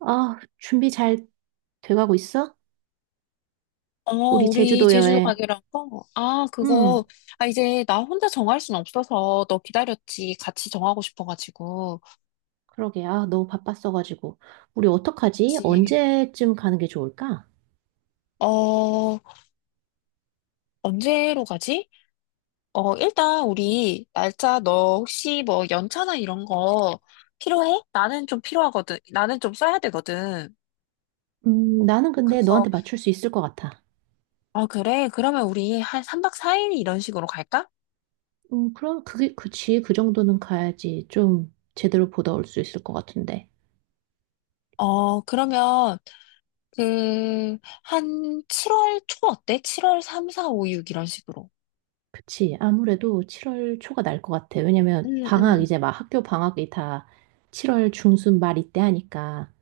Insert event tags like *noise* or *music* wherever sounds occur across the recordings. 아, 준비 잘 돼가고 있어? 우리 우리 제주도 제주도 여행. 가기라고? 아, 음, 그거, 아, 이제 나 혼자 정할 순 없어서 너 기다렸지. 같이 정하고 싶어가지고. 그러게. 아, 너무 바빴어가지고. 우리 어떡하지? 그치. 언제쯤 가는 게 좋을까? 어, 언제로 가지? 일단 우리 날짜 너 혹시 뭐 연차나 이런 거 필요해? 나는 좀 필요하거든. 나는 좀 써야 되거든. 나는 근데 그래서, 너한테 맞출 수 있을 것 같아. 아, 그래? 그러면 우리 한 3박 4일 이런 식으로 갈까? 그럼 그치. 그 정도는 가야지. 좀 제대로 보다 올 수 있을 것 같은데. 그러면, 그, 한 7월 초 어때? 7월 3, 4, 5, 6 이런 식으로. 그치. 아무래도 7월 초가 날 것 같아. 응, 왜냐면 방학, 응, 이제 막 학교 방학이 다 7월 중순 말 이때 하니까.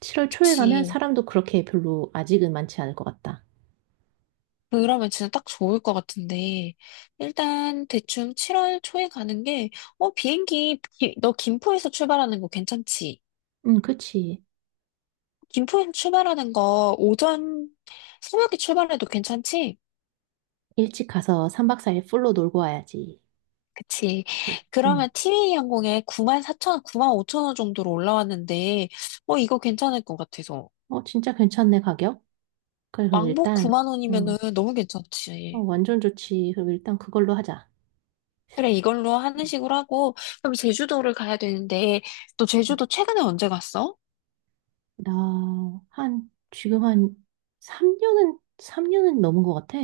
7월 초에 가면 그치. 사람도 그렇게 별로 아직은 많지 않을 것 같다. 그러면 진짜 딱 좋을 것 같은데. 일단 대충 7월 초에 가는 게, 비행기, 너 김포에서 출발하는 거 괜찮지? 응, 그치. 김포에서 출발하는 거 오전 새벽에 출발해도 괜찮지? 일찍 가서 3박 4일 풀로 놀고 와야지. 그치. 응. 그러면 티웨이 항공에 9 4천0원 9 5천원 정도로 올라왔는데, 이거 괜찮을 것 같아서. 어, 진짜 괜찮네, 가격? 그래, 그럼 왕복 일단, 9만 원이면은 어, 너무 어, 괜찮지. 완전 좋지. 그럼 일단 그걸로 하자. 그래, 이걸로 하는 식으로 하고, 그럼 제주도를 가야 되는데, 너 응. 제주도 최근에 언제 갔어? 나, 한, 지금 한 3년은 넘은 것 같아.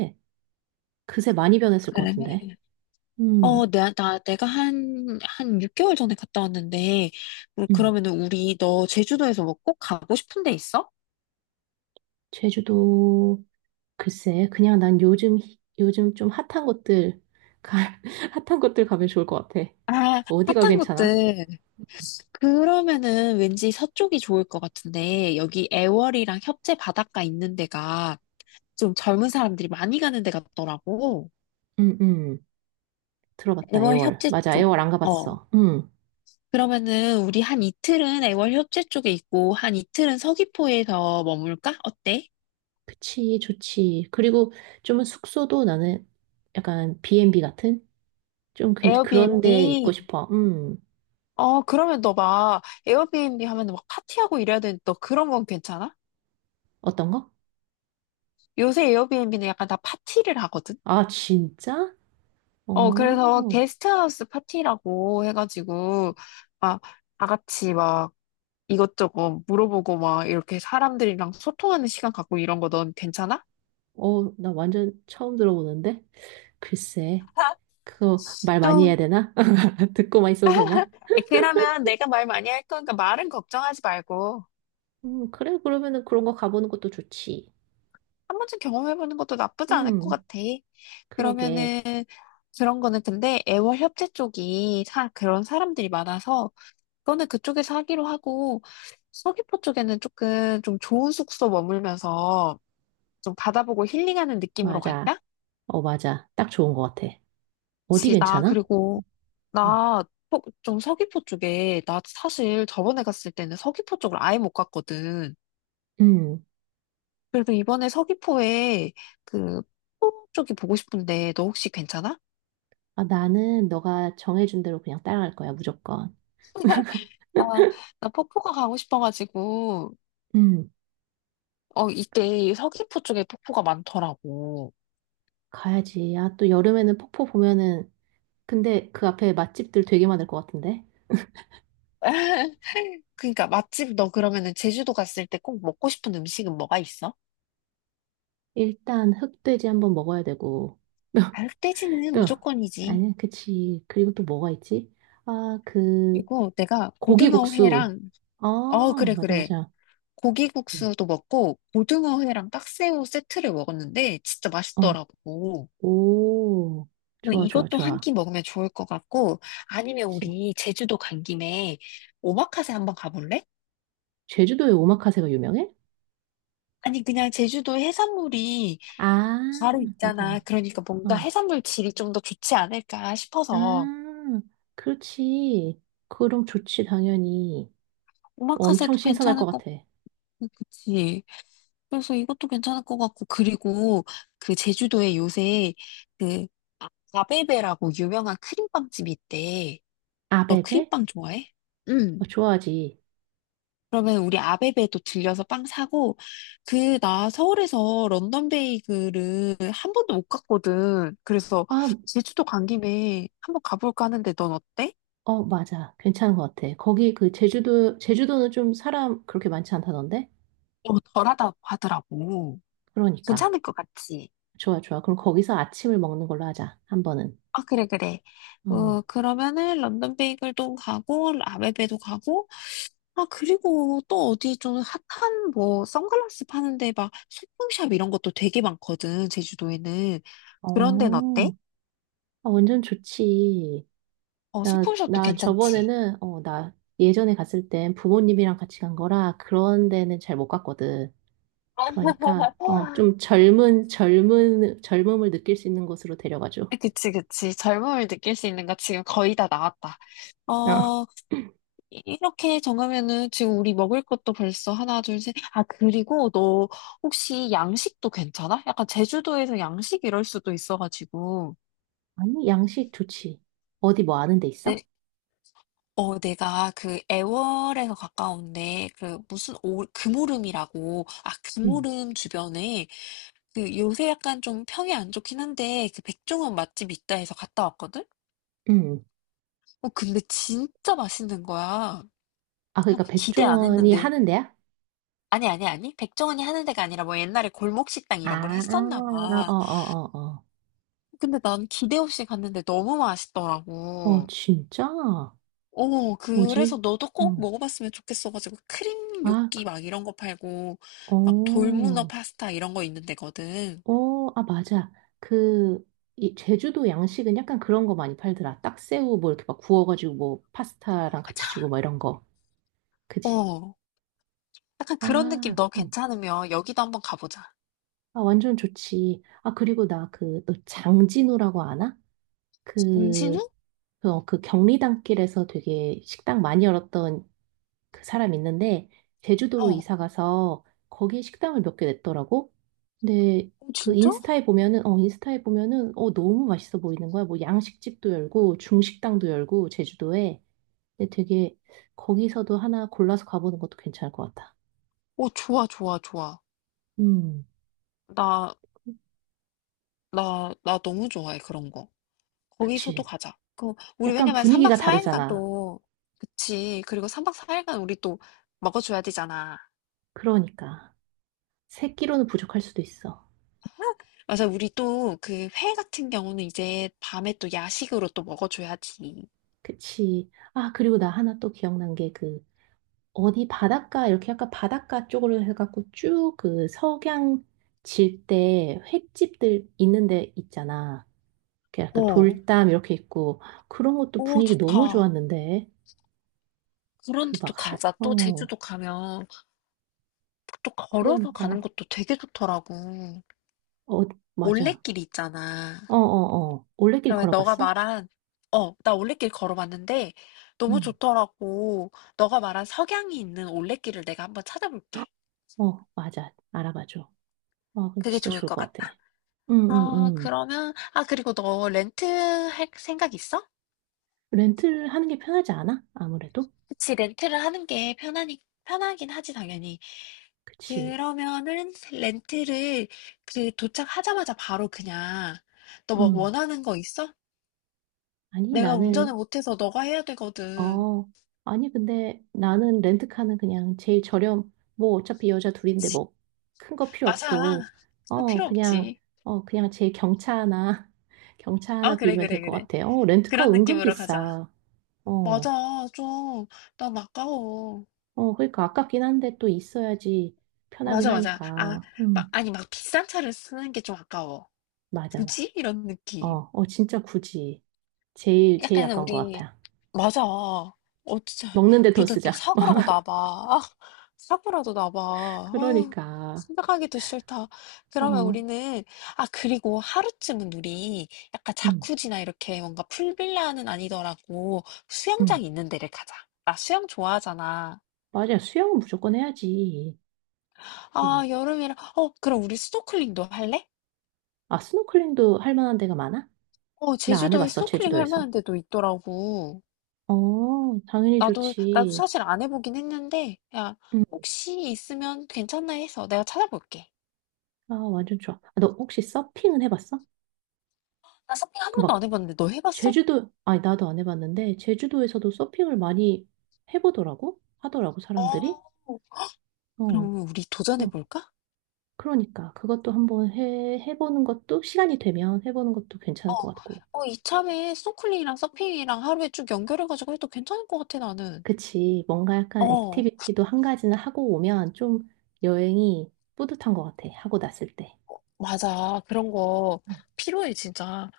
그새 많이 변했을 것 같은데. 그래. 음, 내가 한 6개월 전에 갔다 왔는데, 음. 그러면은 우리 너 제주도에서 뭐 꼭 가고 싶은 데 있어? 제주도, 글쎄, 그냥 난 요즘 좀 핫한 곳들, 가, *laughs* 핫한 곳들 가면 좋을 것 같아. 아, 어디가 핫한 괜찮아? 곳들. 그러면은 왠지 서쪽이 좋을 것 같은데, 여기 애월이랑 협재 바닷가 있는 데가 좀 젊은 사람들이 많이 가는 데 같더라고. 응, 응. 들어봤다, 애월 애월. 협재 맞아, 쪽. 애월 안 어. 가봤어. 응. 그러면은 우리 한 이틀은 애월 협재 쪽에 있고 한 이틀은 서귀포에서 머물까? 어때? 그치, 좋지. 그리고 좀은 숙소도 나는 약간 B&B 같은? 좀 그런 에어비앤비. 데 있고 싶어. 그러면 너 막 에어비앤비 하면 막 파티하고 이래야 되는데 너 그런 건 괜찮아? 어떤 거? 요새 에어비앤비는 약간 다 파티를 하거든? 아, 진짜? 어, 그래서 게스트하우스 파티라고 해가지고 막 다 같이 막 이것저것 물어보고 막 이렇게 사람들이랑 소통하는 시간 갖고 이런 거 넌 괜찮아? 어, 나 완전 처음 들어보는데? 글쎄, 그거 말 많이 좀 해야 되나? *laughs* 듣고만 있어도 되나? 그러면 내가 말 많이 할 거니까 말은 걱정하지 말고 그래, 그러면은 그런 거 가보는 것도 좋지. 한 번쯤 경험해보는 것도 나쁘지 않을 것 음, 같아. 그러게. 그러면은 그런 거는 근데 애월 협재 쪽이 그런 사람들이 많아서 그거는 그쪽에서 하기로 하고 서귀포 쪽에는 조금 좀 좋은 숙소 머물면서 좀 바다보고 힐링하는 느낌으로 맞아. 갈까? 어, 맞아. 딱 좋은 것 같아. 어디 그치, 나 괜찮아? 그리고 나 좀 서귀포 쪽에 나 사실 저번에 갔을 때는 서귀포 쪽을 아예 못 갔거든. 음. 그래서 이번에 서귀포에 그 폭포 쪽이 보고 싶은데 너 혹시 괜찮아? 아, 나는 너가 정해준 대로 그냥 따라갈 거야, 무조건. 나, 나 폭포가 가고 싶어가지고 음. 이때 서귀포 쪽에 폭포가 많더라고. 가야지. 아, 또 여름에는 폭포 보면은, 근데 그 앞에 맛집들 되게 많을 것 같은데? *laughs* 그러니까 맛집 너 그러면은 제주도 갔을 때 꼭 먹고 싶은 음식은 뭐가 있어? 일단 흑돼지 한번 먹어야 되고. *laughs* 알뜰지는 또, 무조건이지. 아니, 그치. 그리고 또 뭐가 있지? 아, 그리고 내가 고기국수. 고등어회랑 어 아, 그래 맞아, 그래 맞아. 네. 고기국수도 먹고 고등어회랑 딱새우 세트를 먹었는데 진짜 어, 맛있더라고. 오, 뭐 좋아, 좋아, 이것도 한 좋아. 끼 먹으면 좋을 것 같고, 아니면 그치. 우리 제주도 간 김에 오마카세 한번 가볼래? 제주도에 오마카세가 유명해? 아니, 그냥 제주도 해산물이 아, 바로 있잖아. 맞아. 그러니까 뭔가 어. 해산물 질이 좀 더 좋지 않을까 싶어서. 아, 그렇지. 그럼 좋지, 당연히. 엄청 오마카세도 신선할 것 괜찮을 것 같아. 같고, 그치? 그래서 이것도 괜찮을 것 같고, 그리고 그 제주도에 요새 그 아베베라고 유명한 크림빵집이 있대. 너 아베베? 크림빵 좋아해? 어, 응. 좋아하지. 그러면 우리 아베베도 들려서 빵 사고, 그, 나 서울에서 런던 베이글을 한 번도 못 갔거든. 그래서 아, 제주도 간 김에 한번 가볼까 하는데 넌 어때? 맞아. 괜찮은 것 같아. 거기 그 제주도는 좀 사람 그렇게 많지 않다던데? 어, 덜하다고 하더라고. 그러니까. 괜찮을 것 같지? 좋아, 좋아. 그럼 거기서 아침을 먹는 걸로 하자. 한 번은. 아, 그래, 그래. 어, 그러면은 런던 베이글도 가고, 아베베도 가고, 아, 그리고 또 어디 좀 핫한 뭐 선글라스 파는데 막 소품샵 이런 것도 되게 많거든, 제주도에는. 그런 데는 어, 어때? 아, 완전 좋지. 어, 소품샵도 괜찮지. 나 예전에 갔을 땐 부모님이랑 같이 간 거라 그런 데는 잘 못 갔거든. 그러니까 좀 젊은 젊은 젊음을 느낄 수 있는 곳으로 데려가줘. 그치, 그치. 젊음을 느낄 수 있는 거 지금 거의 다 나왔다. 어. 어, 이- 렇게 정하면은 지금 우리 먹을 것도 벌써 하나, 둘, 셋. 아, 그리고 너 혹시 양식도 괜찮아? 약간 제주도에서 양식 이럴 수도 있어가지고. 아니 양식 좋지. 어디 뭐 아는 데 있어? 네, 내가 그 애월에서 가까운데 그 무슨 금오름이라고. 아, 응. 금오름 주변에 그 요새 약간 좀 평이 안 좋긴 한데 그 백종원 맛집 있다 해서 갔다 왔거든? 응. 근데 진짜 맛있는 거야. 아 아, 그러니까 기대 안 백종원이 했는데. 하는 데야? 아니, 아니, 아니. 백종원이 하는 데가 아니라 뭐 옛날에 골목식당 아, 이런 걸 했었나 아, 봐. 어, 어, 어, 어. 근데 난 기대 없이 갔는데 너무 어, 맛있더라고. 진짜? 그래서 뭐지? 너도 꼭 응. 먹어봤으면 좋겠어가지고 크림 아, 요끼 막 이런 거 팔고 막 돌문어 어, 파스타 이런 거 있는 데거든. 어, 아, 맞아. 그, 이 제주도 양식은 약간 그런 거 많이 팔더라. 딱새우 뭐 이렇게 막 구워가지고 뭐 파스타랑 같이 맞아. 주고 뭐 이런 거. 그지? 어, 약간 그런 느낌 아, 너 응. 괜찮으면 여기도 한번 가보자. 아, 완전 좋지. 아, 그리고 나 너 장진우라고 아나? 임신우? 그, 그 경리단길에서 되게 식당 많이 열었던 그 사람 있는데, 제주도로 어, 이사 가서 거기 식당을 몇 개 냈더라고? 근데 어, 그 진짜? 인스타에 보면은, 너무 맛있어 보이는 거야. 뭐 양식집도 열고, 중식당도 열고, 제주도에. 근데 되게 거기서도 하나 골라서 가보는 것도 괜찮을 것 같아. 어, 좋아, 좋아, 좋아. 음, 나 나 너무 좋아해, 그런 거. 거기서도 그치. 가자. 그, 우리 약간 왜냐면 3박 분위기가 4일간 다르잖아. 또, 그치. 그리고 3박 4일간 우리 또 먹어줘야 되잖아. 그러니까. 세끼로는 부족할 수도 있어. 맞아, 우리 또 그 회 같은 경우는 이제 밤에 또 야식으로 또 먹어줘야지. 그치. 아, 그리고 나 하나 또 기억난 게 어디 바닷가, 이렇게 약간 바닷가 쪽으로 해갖고 쭉 그 석양 질 때 횟집들 있는 데 있잖아. 그 약간 어, 돌담 이렇게 있고, 그런 것도 오, 분위기 너무 좋다. 좋았는데. 그 그런데 또 막, 가자. 또 제주도 가면 또 걸어서 가는 그러니까. 것도 되게 좋더라고. 어, 맞아. 올레길 있잖아. 어, 어, 어. 올레길 그러면 너가 걸어봤어? 말한 나 올레길 걸어봤는데 너무 응. 좋더라고. 너가 말한 석양이 있는 올레길을 내가 한번 찾아볼게. 어, 맞아. 알아봐줘. 아, 그럼 그게 진짜 좋을 좋을 것 것 같아. 같다. 응, 응, 아, 응. 그러면 아, 그리고 너 렌트 할 생각 있어? 렌트를 하는 게 편하지 않아? 아무래도? 그치, 렌트를 하는 게 편하니 편하긴 하지 당연히. 그치. 그러면은 렌트를 그 도착하자마자 바로 그냥 너 뭐 음. 원하는 거 있어? 아니, 내가 운전을 나는, 못해서 너가 해야 되거든. 어, 아니, 근데 나는 렌트카는 그냥 제일 저렴, 뭐 어차피 여자 둘인데 뭐 큰 거 필요 맞아. 없고, 그거 어, 필요 그냥, 없지. 그냥 제일 경차 하나, *laughs* 경차 아, 하나 그래, 빌리면 될 그래, 것 그래. 같아. 렌트카 그런 은근 느낌으로 가자. 비싸. 맞아, 어, 좀, 난 아까워. 어, 그러니까 아깝긴 한데 또 있어야지 편하긴 맞아, 맞아. 아, 하니까. 막, 아니, 막 비싼 차를 쓰는 게 좀 아까워. 맞아, 맞아. 굳이? 이런 느낌. 어, 어, 진짜 굳이. 제일 약간 아까운 것 우리, 같아. 맞아. 어, 진짜. 먹는데 돈 그러다 또 쓰자. 사고라고 *laughs* 나봐. 아, 사고라도 나봐. 아, 그러니까, 생각하기도 싫다. 그러면 어, 우리는, 아, 그리고 하루쯤은 우리 약간 음, 자쿠지나 이렇게 뭔가 풀빌라는 아니더라고 수영장 음. 있는 데를 가자. 나 수영 좋아하잖아. 맞아. 수영은 무조건 해야지. 예. 아 여름이라 그럼 우리 스노클링도 할래? 아, 스노클링도 할 만한 데가 많아? 어 나 안 제주도에 해봤어, 스노클링 할 만한 제주도에서. 데도 있더라고. 어, 당연히 나도 좋지. 사실 안 해보긴 했는데 야 음. 혹시 있으면 괜찮나 해서 내가 찾아볼게. 아, 완전 좋아. 아, 너 혹시 서핑은 해봤어? 나 서핑 한 그 번도 막, 안 해봤는데 너 해봤어? 제주도, 아니, 나도 안 해봤는데, 제주도에서도 서핑을 많이 해보더라고? 하더라고, 어 사람들이. 어, 그럼 우리 그래서, 도전해볼까? 그러니까, 그것도 한번 해보는 것도, 시간이 되면 해보는 것도 괜찮을 어, 것 같고. 어, 이참에 스노클링이랑 서핑이랑 하루에 쭉 연결해가지고 해도 괜찮을 것 같아, 나는. 그치. 뭔가 약간 어, 액티비티도 한 가지는 하고 오면 좀 여행이 뿌듯한 것 같아. 하고 났을 때. 맞아. 그런 거 음, 필요해, 진짜.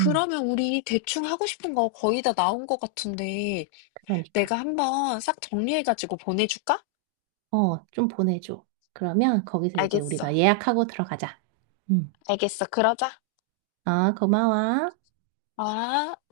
음, 우리 대충 하고 싶은 거 거의 다 나온 것 같은데, 내가 그러니까. 한번 싹 정리해가지고 보내줄까? 어, 좀 보내줘. 그러면 거기서 이제 알겠어. 우리가 예약하고 들어가자. 음. 알겠어. 그러자. 아, 고마워. 아.